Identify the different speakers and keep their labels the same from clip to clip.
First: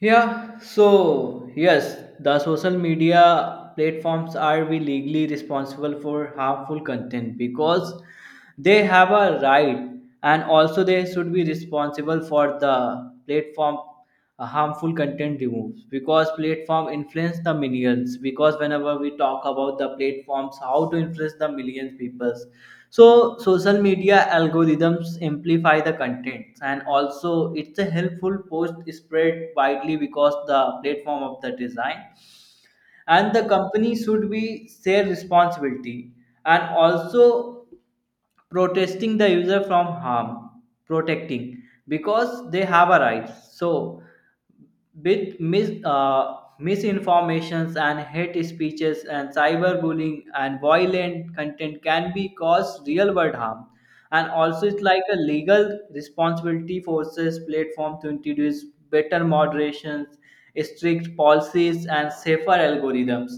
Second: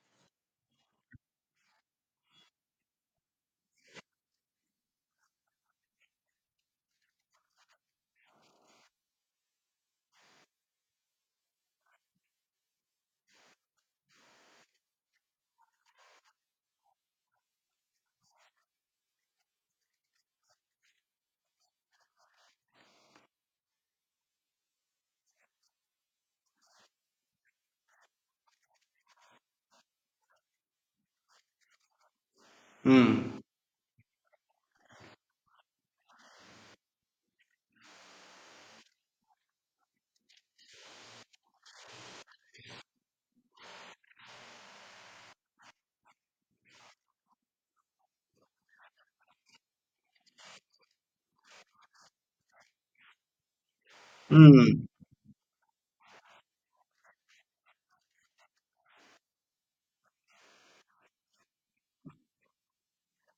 Speaker 1: Yeah, so yes, the social media platforms are we legally responsible for harmful content because they have a right, and also they should be responsible for the platform harmful content removes because platform influence the millions, because whenever we talk about the platforms how to influence the millions peoples, so social media algorithms amplify the contents, and also it's a helpful post spread widely because the platform of the design, and
Speaker 2: Hmm.
Speaker 1: the company should be share responsibility, and also protesting the user from harm, protecting, because they have a right. So with misinformations and hate speeches and cyberbullying and violent content can be cause real world harm. And also it's
Speaker 2: Hmm.
Speaker 1: like a legal responsibility forces platform to introduce better moderations, strict policies and safer algorithms.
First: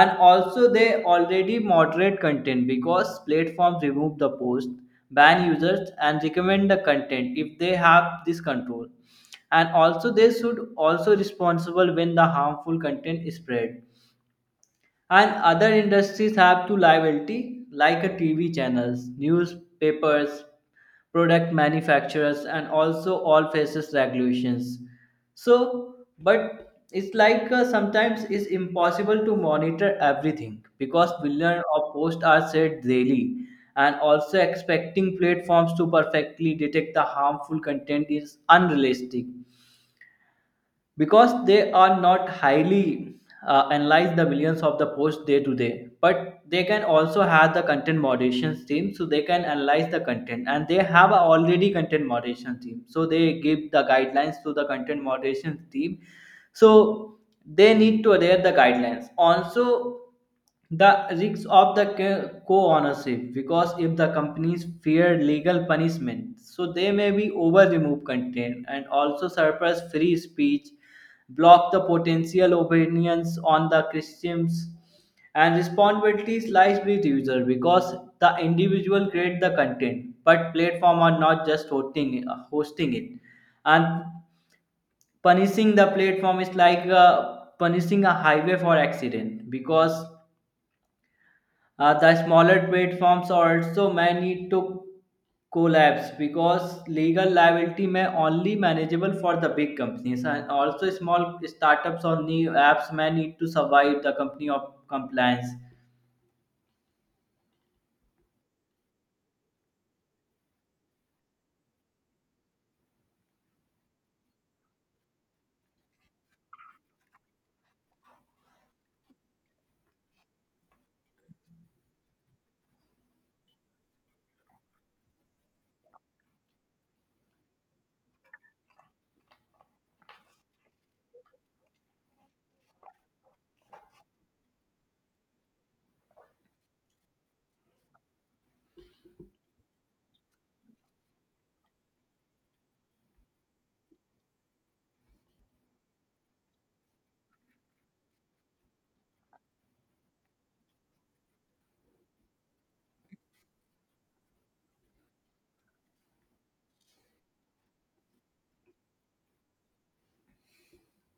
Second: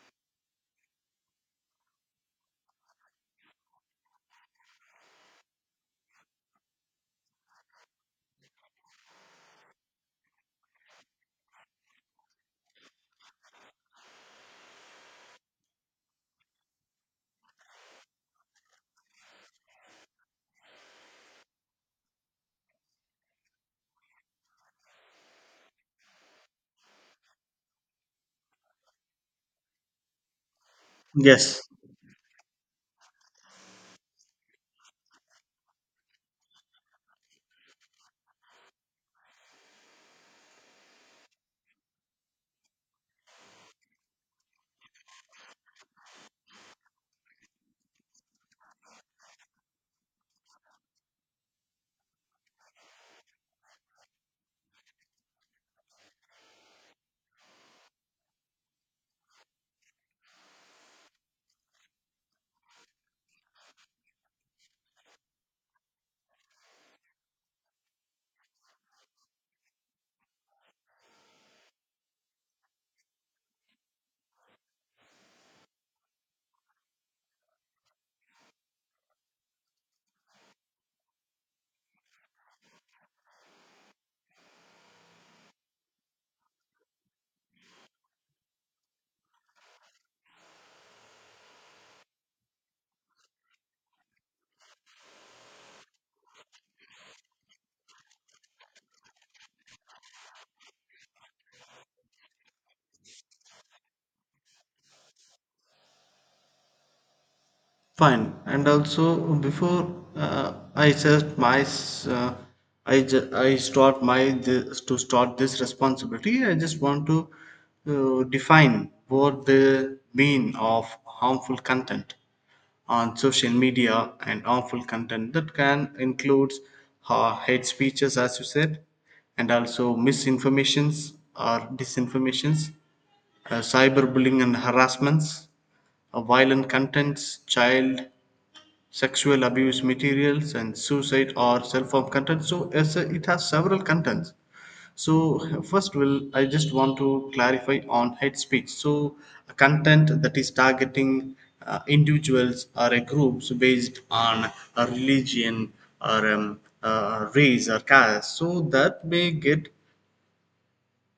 Speaker 1: And also they already moderate content because platforms remove the post, ban users and recommend the content if they have this control. And also they should also responsible when the harmful content is spread. And other industries have to liability like a TV channels, newspapers, product manufacturers, and also all faces regulations. So but it's like sometimes it's impossible to monitor everything because billion
Speaker 2: Yes,
Speaker 1: of posts are set daily. And also expecting platforms to perfectly detect the harmful content is unrealistic because they are not highly analyze the millions of the posts day to day, but they can also have the content moderation team, so they can analyze the content, and they have a already content moderation team, so they give the guidelines to the content moderation team. So they need to adhere the guidelines also. The risks of the co-ownership, because if the companies fear legal punishment, so they may be over remove content and also suppress free speech, block the potential opinions on the Christians. And responsibilities lies with user because the individual create the content, but platform are not just hosting it. And punishing the platform is like punishing a highway for accident, because the smaller platforms are also many took collapse because legal liability may only manageable for the big companies, and also small startups or new apps may need to survive the company of compliance.
Speaker 2: fine. And also, before I set I start my this, to start this responsibility. I just want to define what the mean of harmful content on social media, and harmful content that can include hate speeches, as you said, and also misinformations or disinformations, cyberbullying and harassments, violent contents, child sexual abuse materials, and suicide or self-harm content. So as a, it has several contents. So first, will I just want to clarify on hate speech. So a content that is targeting individuals or a groups based on a religion or race or caste. So that may get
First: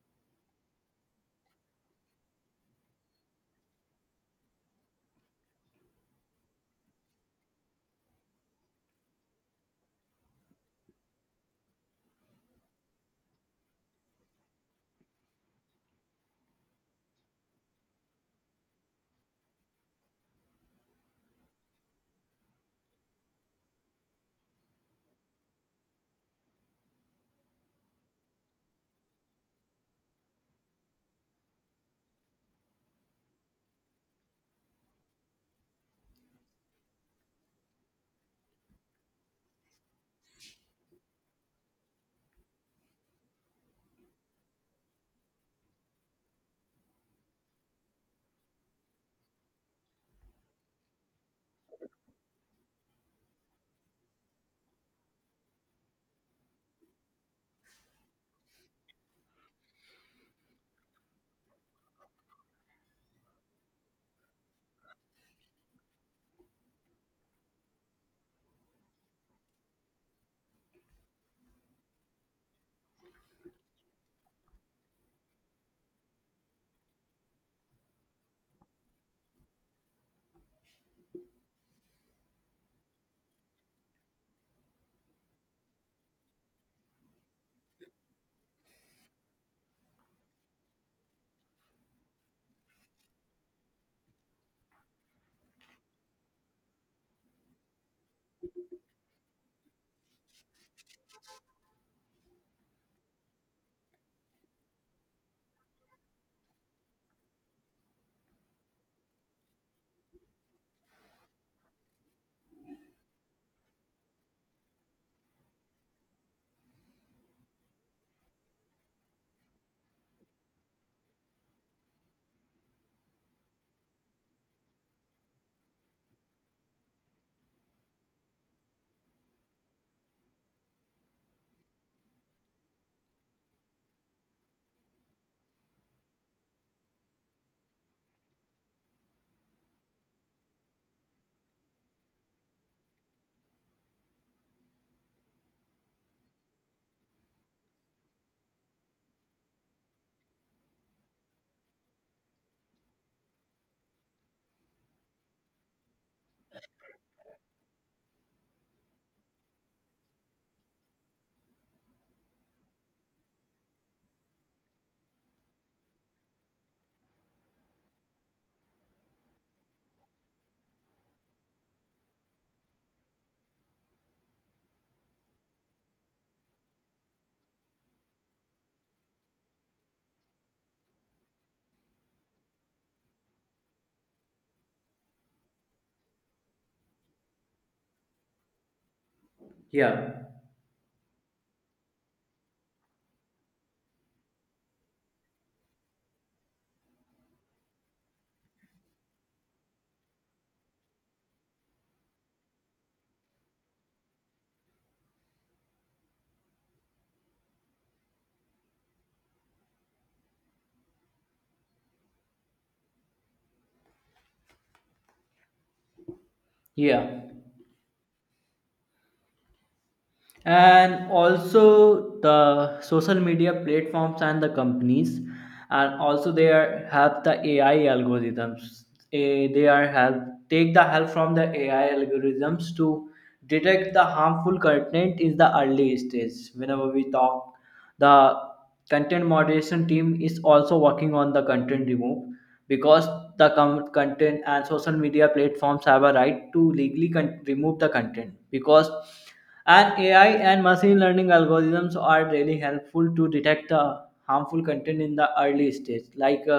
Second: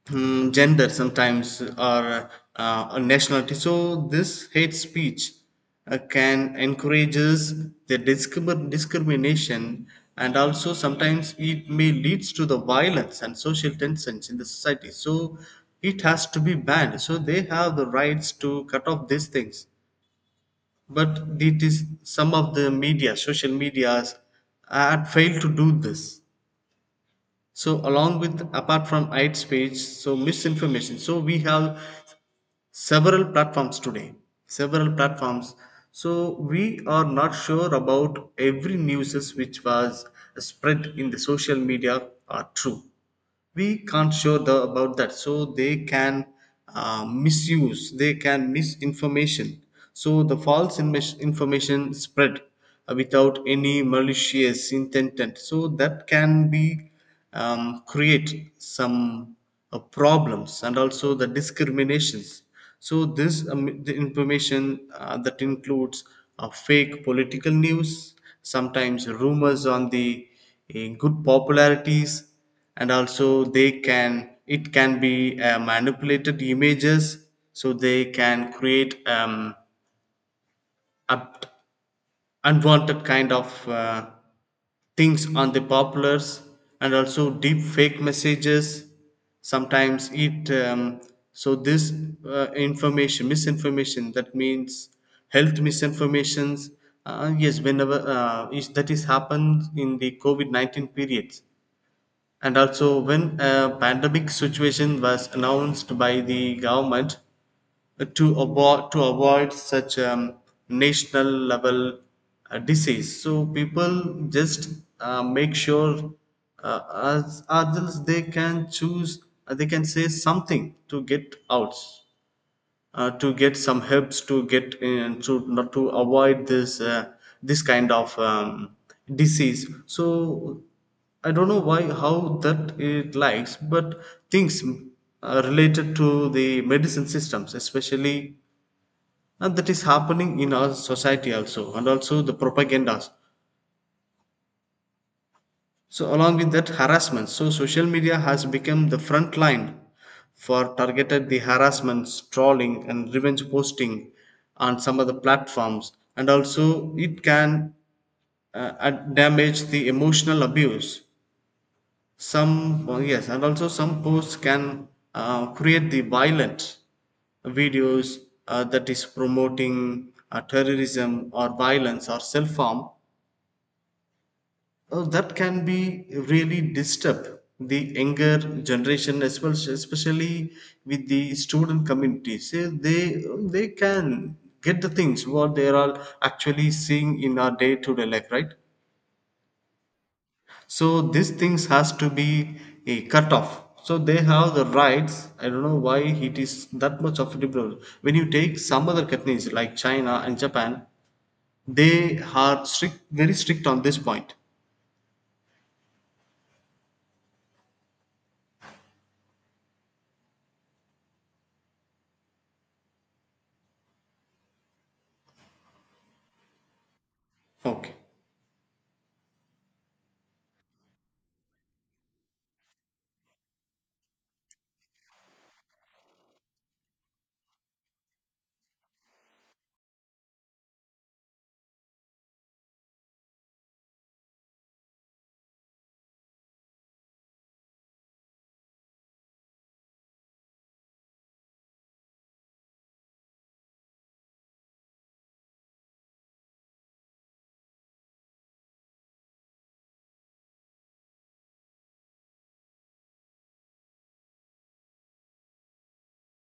Speaker 2: gender sometimes or a nationality. So this hate speech can encourages the discrimination, and also sometimes it may leads to the violence and social tensions in the society. So it has to be banned. So they have the rights to cut off these things. But it is some of the media, social medias, had failed to do this. So along with apart from hate speech, so misinformation. So we have several platforms today, several platforms, so we are not sure about every news which was spread in the social media are true. We can't show the, about that, so they can misuse, they can misinformation. So the information spread without any malicious intent, and so that can be create some problems and also the discriminations. So this the information that includes fake political news, sometimes rumors on the good popularities, and also they can, it can be manipulated images. So they can create up- unwanted kind of things on the populars, and also deep fake messages, sometimes it so this information misinformation that means health misinformations. Yes, whenever that is happened in the covid-19 periods, and also when a pandemic situation was announced by the government, to avoid such national level disease. So people just make sure uh, as adults they can choose, they can say something to get out, to get some helps, to get in, to not to avoid this this kind of disease. So I don't know why how that it likes, but things related to the medicine systems especially, and that is happening in our society also, and also the propagandas. So, along with that, harassment. So, social media has become the front line for targeted the harassments, trolling, and revenge posting on some of the platforms, and also it can damage the emotional abuse. Some yes, and also some posts can create the violent videos that is promoting terrorism or violence or self harm. Oh, that can be really disturb the younger generation as well, especially with the student community. So they can get the things what they are actually seeing in our day-to-day life, right?
Speaker 1: Yeah,
Speaker 2: So these things has to be a cut off. So they have the rights. I don't know why it is that much of a liberal. When you take some other countries like China and Japan, they are strict, very strict on this point.
Speaker 1: yeah.
Speaker 2: Okay,
Speaker 1: And also the social media platforms and the companies, and also they are have the AI algorithms. They are help, take the help from the AI algorithms to detect the harmful content in the early stage. Whenever we talk, the content moderation team is also working on the content remove, because the content and social media platforms have a right to legally remove the content. Because and AI and machine learning algorithms are really helpful to detect the harmful content in the early stage like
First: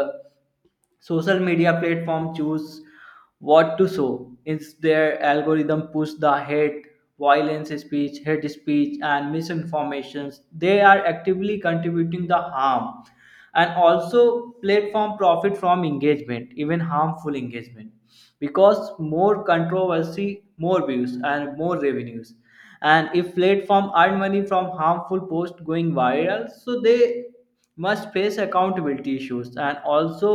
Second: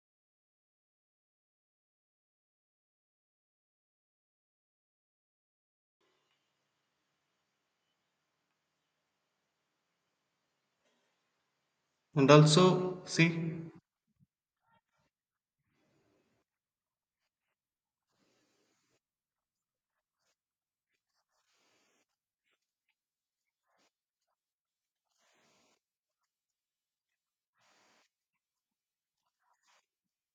Speaker 1: social media platform choose what to show is their algorithm push the hate, violence speech, hate speech and misinformations. They are actively contributing
Speaker 2: and
Speaker 1: the harm.
Speaker 2: also see.
Speaker 1: And also platform profit from engagement, even harmful engagement, because more controversy, more views and more revenues. And if platform earn money from harmful post going viral, so they must face accountability issues. And also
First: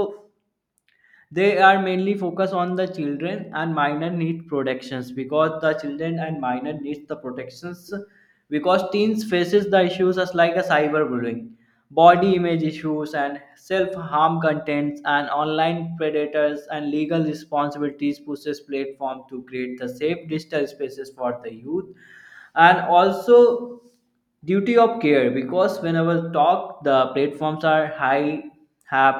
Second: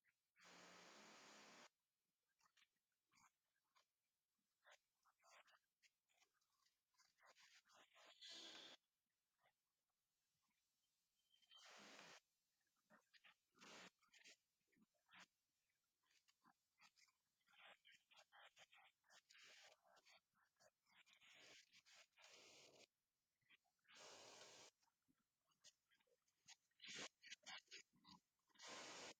Speaker 1: they are mainly focused on the children and minor need protections, because the children and minor needs the protections. Because teens faces the issues as like a cyberbullying, body image issues and self-harm contents and online predators, and legal responsibilities pushes platform to create the safe digital spaces for the youth. And also duty of care, because whenever talk the platforms are high have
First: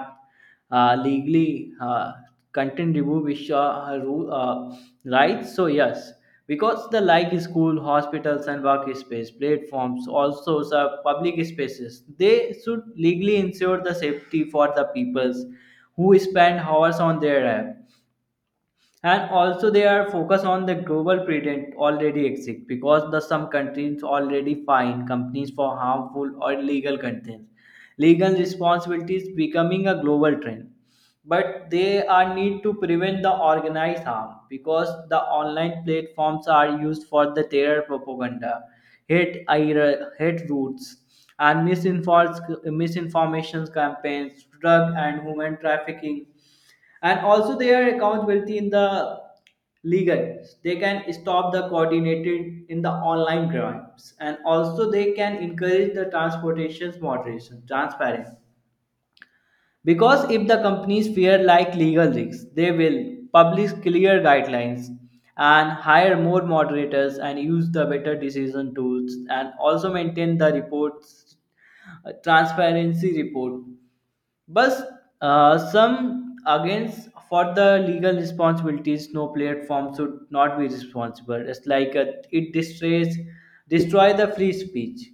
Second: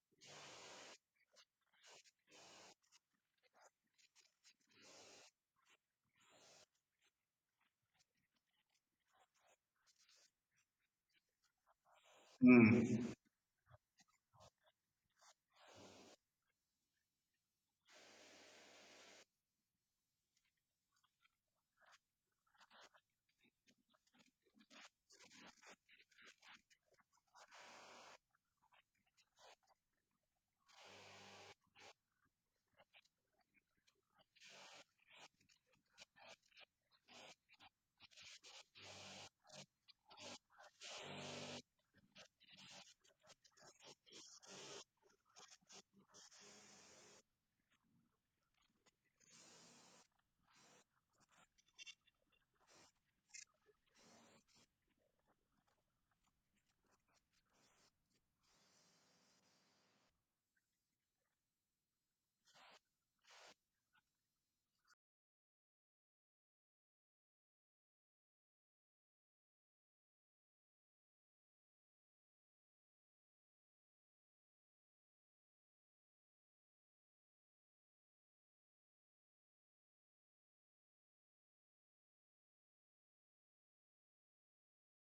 Speaker 1: legally content review which are rights, so yes. Because the like school, hospitals and workspace platforms also serve public spaces, they should
Speaker 2: Mm.
Speaker 1: legally ensure the safety for the peoples who spend hours on their app. And also they are focused on the global patent already exists, because the some countries already fine companies for harmful or illegal content. Legal responsibility is becoming a global trend, but they are need to prevent the organized harm, because the online platforms are used for the terror propaganda, hate roots and misinforms misinformation campaigns, drug and human trafficking. And also they are accountability in the legal, they can stop the coordinated in the online crimes, and also they can encourage the transportation's moderation transparent. Because if the companies fear like legal risks, they will publish clear guidelines and hire more moderators and use the better decision tools, and also maintain the reports, transparency report. But some against for the legal responsibilities, no, platform should not be responsible. It's like it destroys destroy the free speech,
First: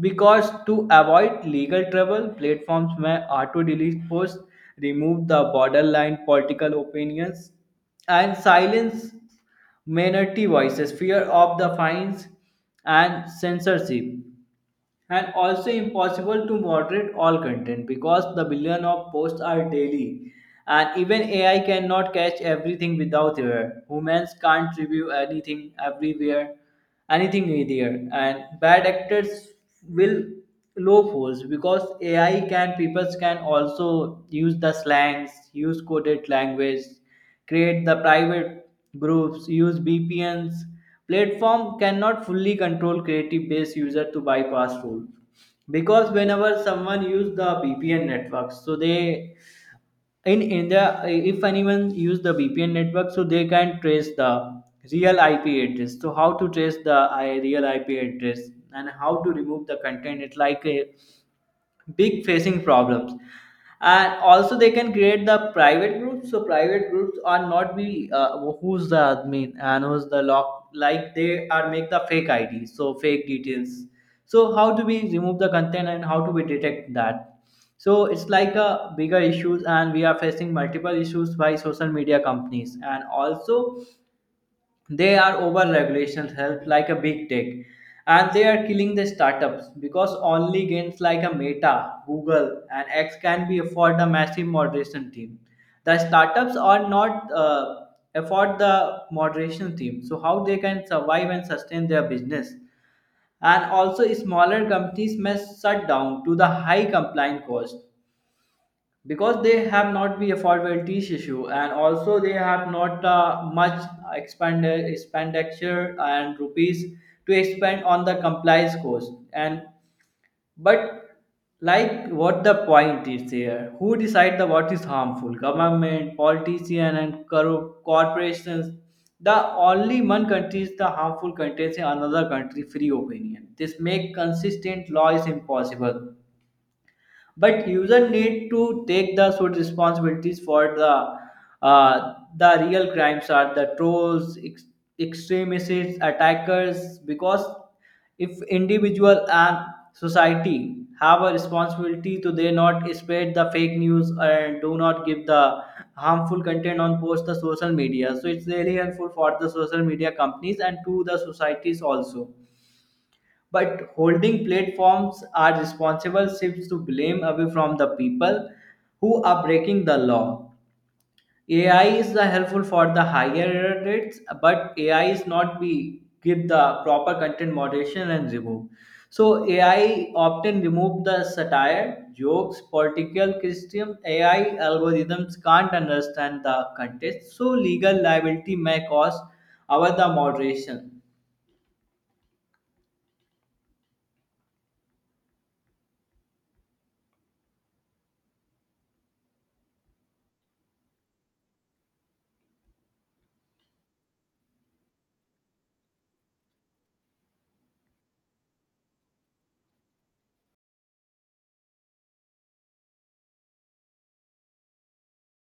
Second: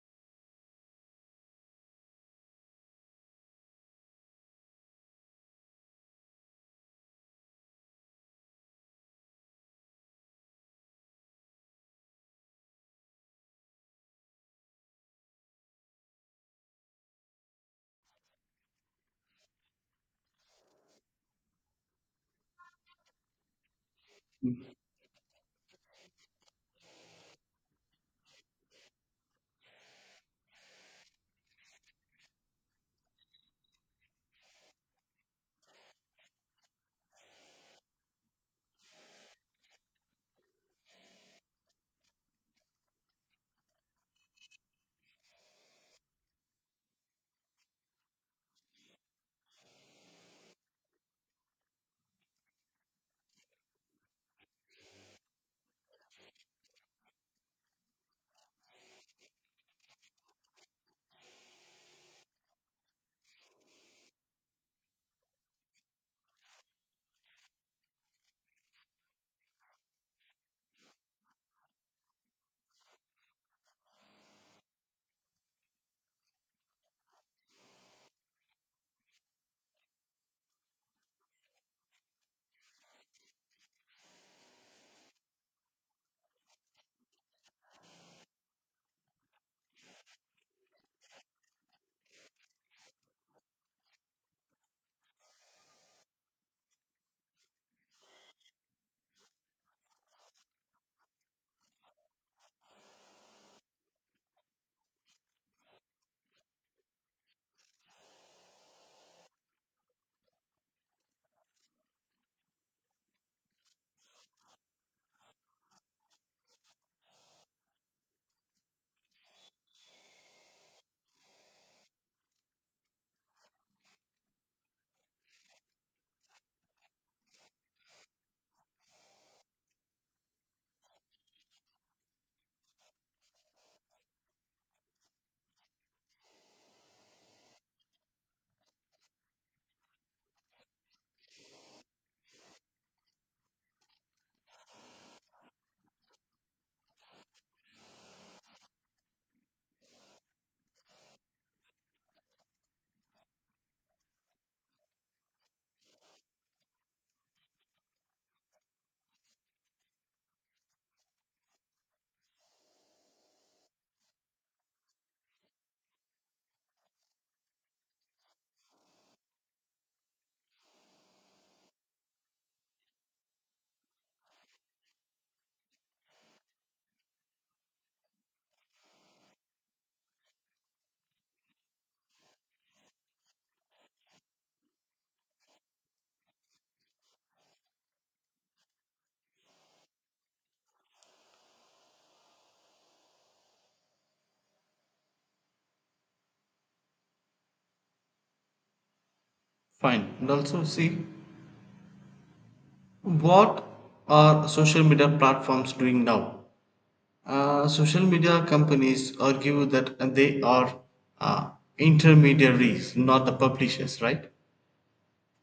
Speaker 1: because to avoid legal trouble, platforms may auto delete posts, remove the borderline political opinions, and silence minority voices, fear of the fines and censorship. And also impossible to moderate all content because the billion of posts are daily, and even AI cannot catch everything without error. Humans can't review anything everywhere, anything either. And bad actors will low force because AI can, people can also use the slangs, use coded language, create the private groups, use VPNs. Platform cannot fully control creative based user to bypass rules, because whenever someone use the VPN networks, so they, in India, if anyone use the VPN network, so they can trace the real IP address. So how to trace the real IP address and how to remove the content? It's like a big facing problems. And also they can create the private groups, so private groups are not be who's the admin and who's the lock, like they are make the fake id, so fake details. So how do we remove the content and how do we detect that? So it's like a bigger issues and we are facing multiple issues by social media companies. And also they are over regulations help like a big tech, and they are killing the startups, because only games like a meta, google and x can be afford the massive moderation team. The startups are not afford the moderation team, so how they can survive and sustain their business. And also smaller companies may shut down to the high compliance cost, because they have not the affordability issue, and also they have not much expand expenditure and rupees to expend on the compliance cost. And but like what the point is there, who decide the what is harmful, government, politician and corporations. The only one country is the harmful country is another country free opinion, this make consistent law is impossible. But user need to take the sort responsibilities for the real crimes are the trolls, extremists, attackers. Because if individual and society have a responsibility to they not spread the fake news and do not give the harmful content on post the social media, so it's really helpful for the social media companies and to the societies also. But holding platforms are responsible shifts to blame away from the people who are breaking the law. AI is the helpful for the higher rates, but AI is not be give the proper content moderation and remove. So AI often remove the satire, jokes, political criticism. AI algorithms can't understand the context, so legal liability may cause over the moderation.
Speaker 2: Fine. And also, see what are social media platforms doing now? Social media companies argue that they are uh, intermediaries, not the publishers, right?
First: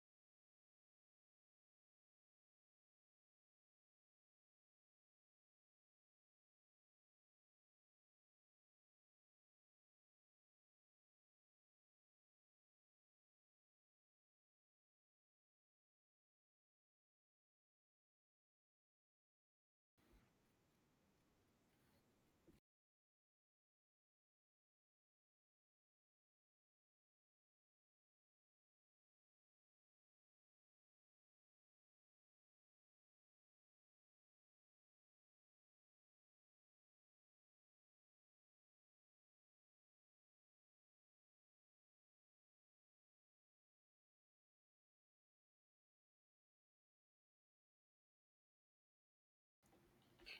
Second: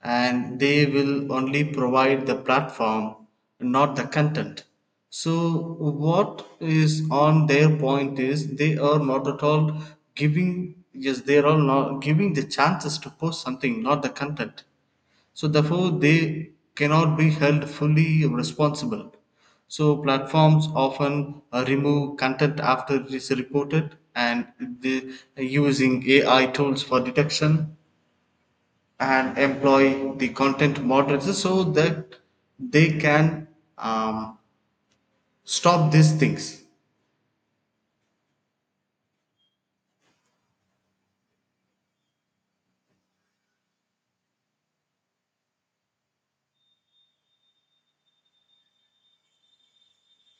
Speaker 2: And they will only provide the platform, not the content. So, what is on their point is they are not at all giving, yes, they are all not giving the chances to post something, not the content, so therefore they cannot be held fully responsible. So platforms often remove content after it is reported, and the using AI tools for detection and employ the content moderators so that they can um, stop these things.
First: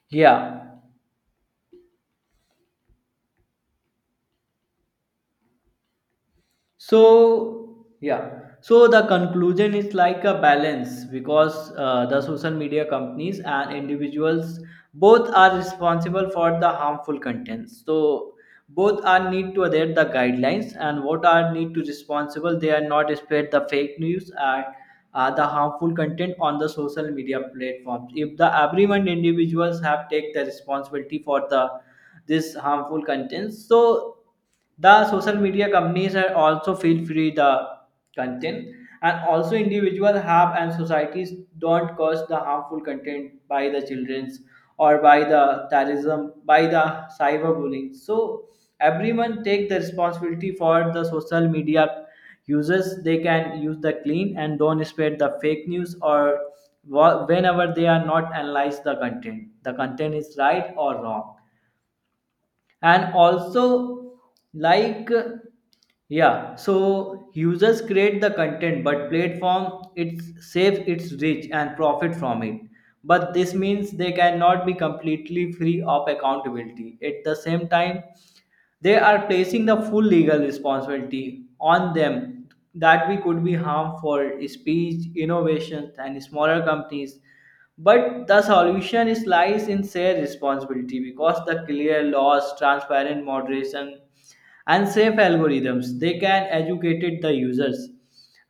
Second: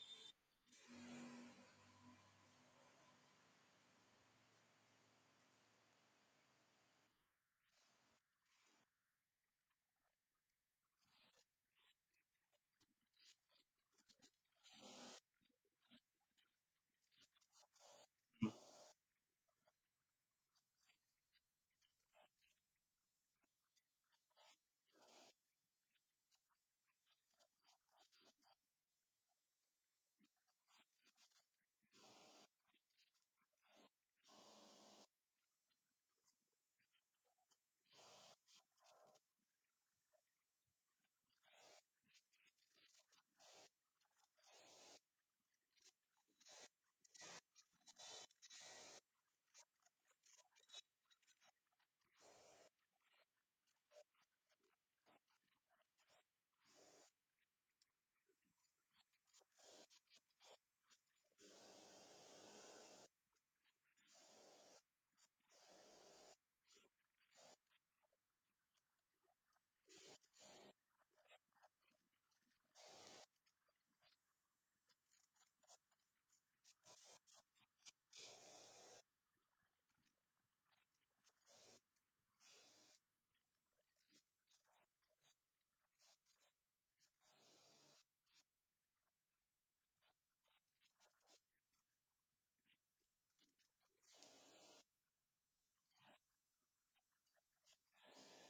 Speaker 1: Yeah. So yeah, so the conclusion is like a balance, because the social media companies and individuals both are responsible for the harmful contents. So both are need to adhere the guidelines and what are need to responsible, they are not spread the fake news and the harmful content on the social media platforms. If the everyone individuals have take the responsibility for the this harmful contents, so the social media companies are also feel free the content. And also individual have and societies don't cause the harmful content by the children's or by the terrorism, by the cyberbullying. So everyone take the responsibility for the social media. Users they can use the clean and don't spread the fake news, or whenever they are not analyze the content, the content is right or wrong. And also like, yeah, so users create the content, but platform it saves its reach and profit from it. But this means they cannot be completely free of accountability. At the same time, they are placing the full legal responsibility on them that we could be harmful speech, innovations, and smaller companies. But the solution is lies in shared responsibility, because the clear laws, transparent moderation and safe algorithms, they can educate the users.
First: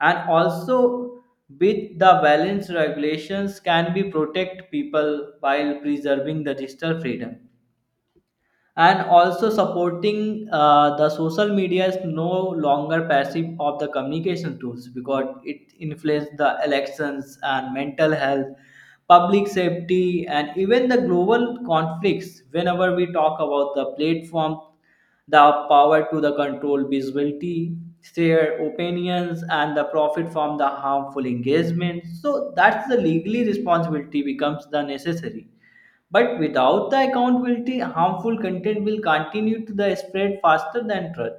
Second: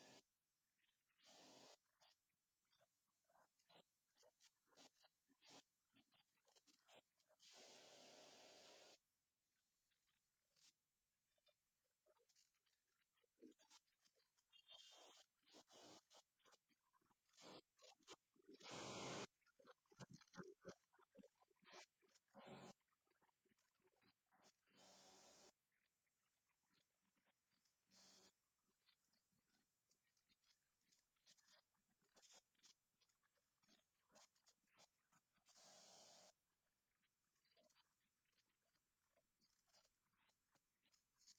Speaker 1: And also with the balanced regulations can be protect people while preserving the digital freedom. And also supporting the social media is no longer passive of the communication tools, because it influences the elections and mental health, public safety and even the global conflicts. Whenever we talk about the platform, the power to the control visibility, share opinions and the profit from the harmful engagement, so that's the legally responsibility becomes the necessary. But without the accountability, harmful content will continue to the spread faster than truth.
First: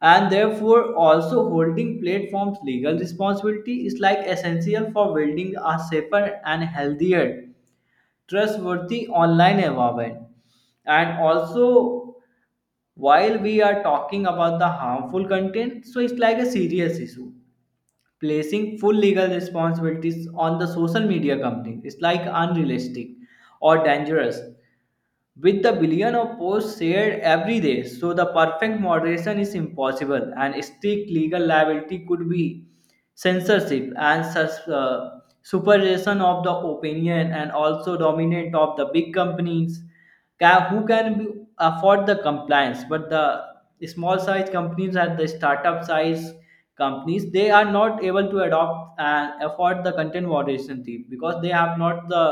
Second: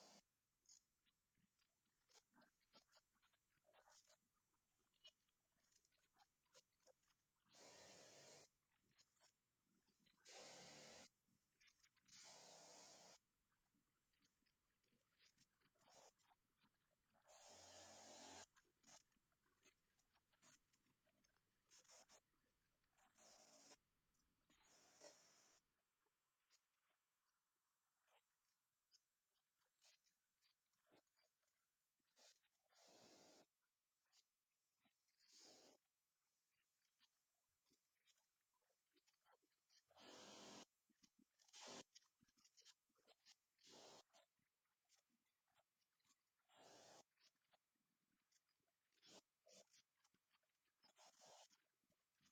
Speaker 1: And therefore, also holding platforms legal responsibility is like essential for building a safer and healthier, trustworthy online environment. And also, while we are talking about the harmful content, so it's like a serious issue. Placing full legal responsibilities on the social media companies is like unrealistic or dangerous. With the billion of posts shared every day, so the perfect moderation is impossible, and strict legal liability could be censorship and supervision of the opinion, and also dominant of the big companies ca- who can be- afford the compliance. But the small size companies and the startup size companies, they are not able to adopt and afford the content moderation team, because they have not the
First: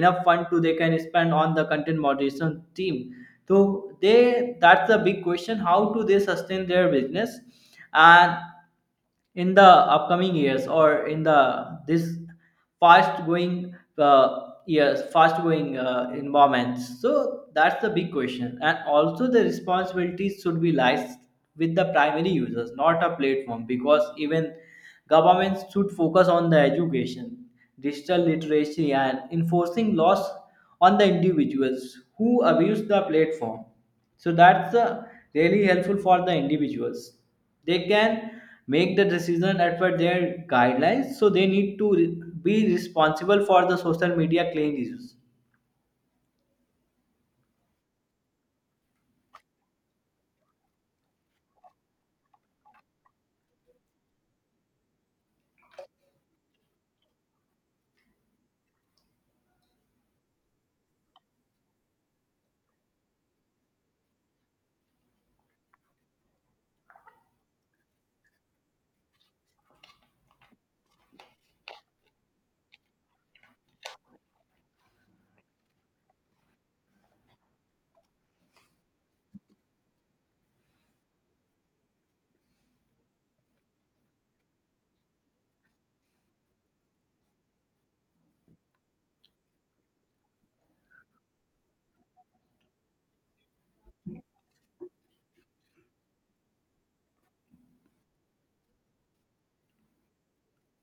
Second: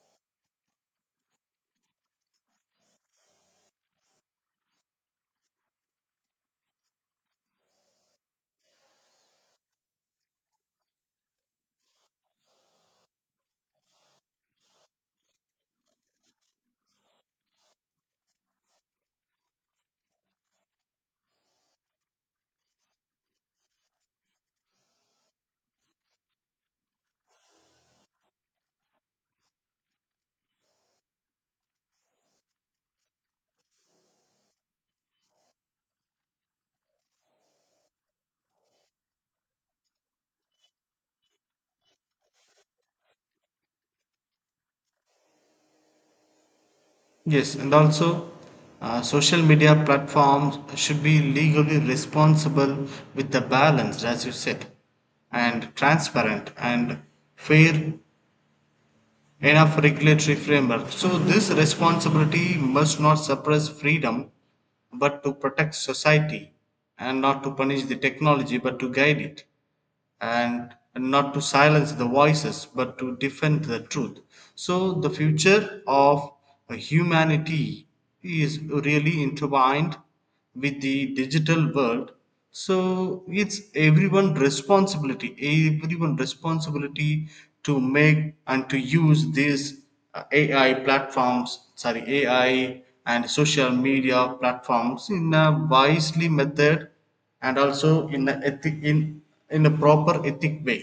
Speaker 1: enough fund to they can spend on the content moderation team. So they, that's the big question, how do they sustain their business. And in the upcoming years, or in the this fast going years, fast going environments. So that's the big question. And also the responsibilities should be lies with the primary users, not a platform, because even governments should focus on the education, digital literacy, and enforcing laws on the individuals who abuse the platform. So that's really helpful for the individuals. They can make the decision as per their guidelines. So they need to be responsible for the social media claim issues.
Speaker 2: Yes, and also social media platforms should be legally responsible with the balance, as you said, and transparent and fair enough regulatory framework. So, this responsibility must not suppress freedom but to protect society, and not to punish the technology but to guide it, and not to silence the voices but to defend the truth. So, the future of humanity is really intertwined with the digital world. So, it's everyone responsibility to make and to use these AI platforms, sorry, AI and social media platforms in a wisely method, and also in a ethic in a proper ethic way.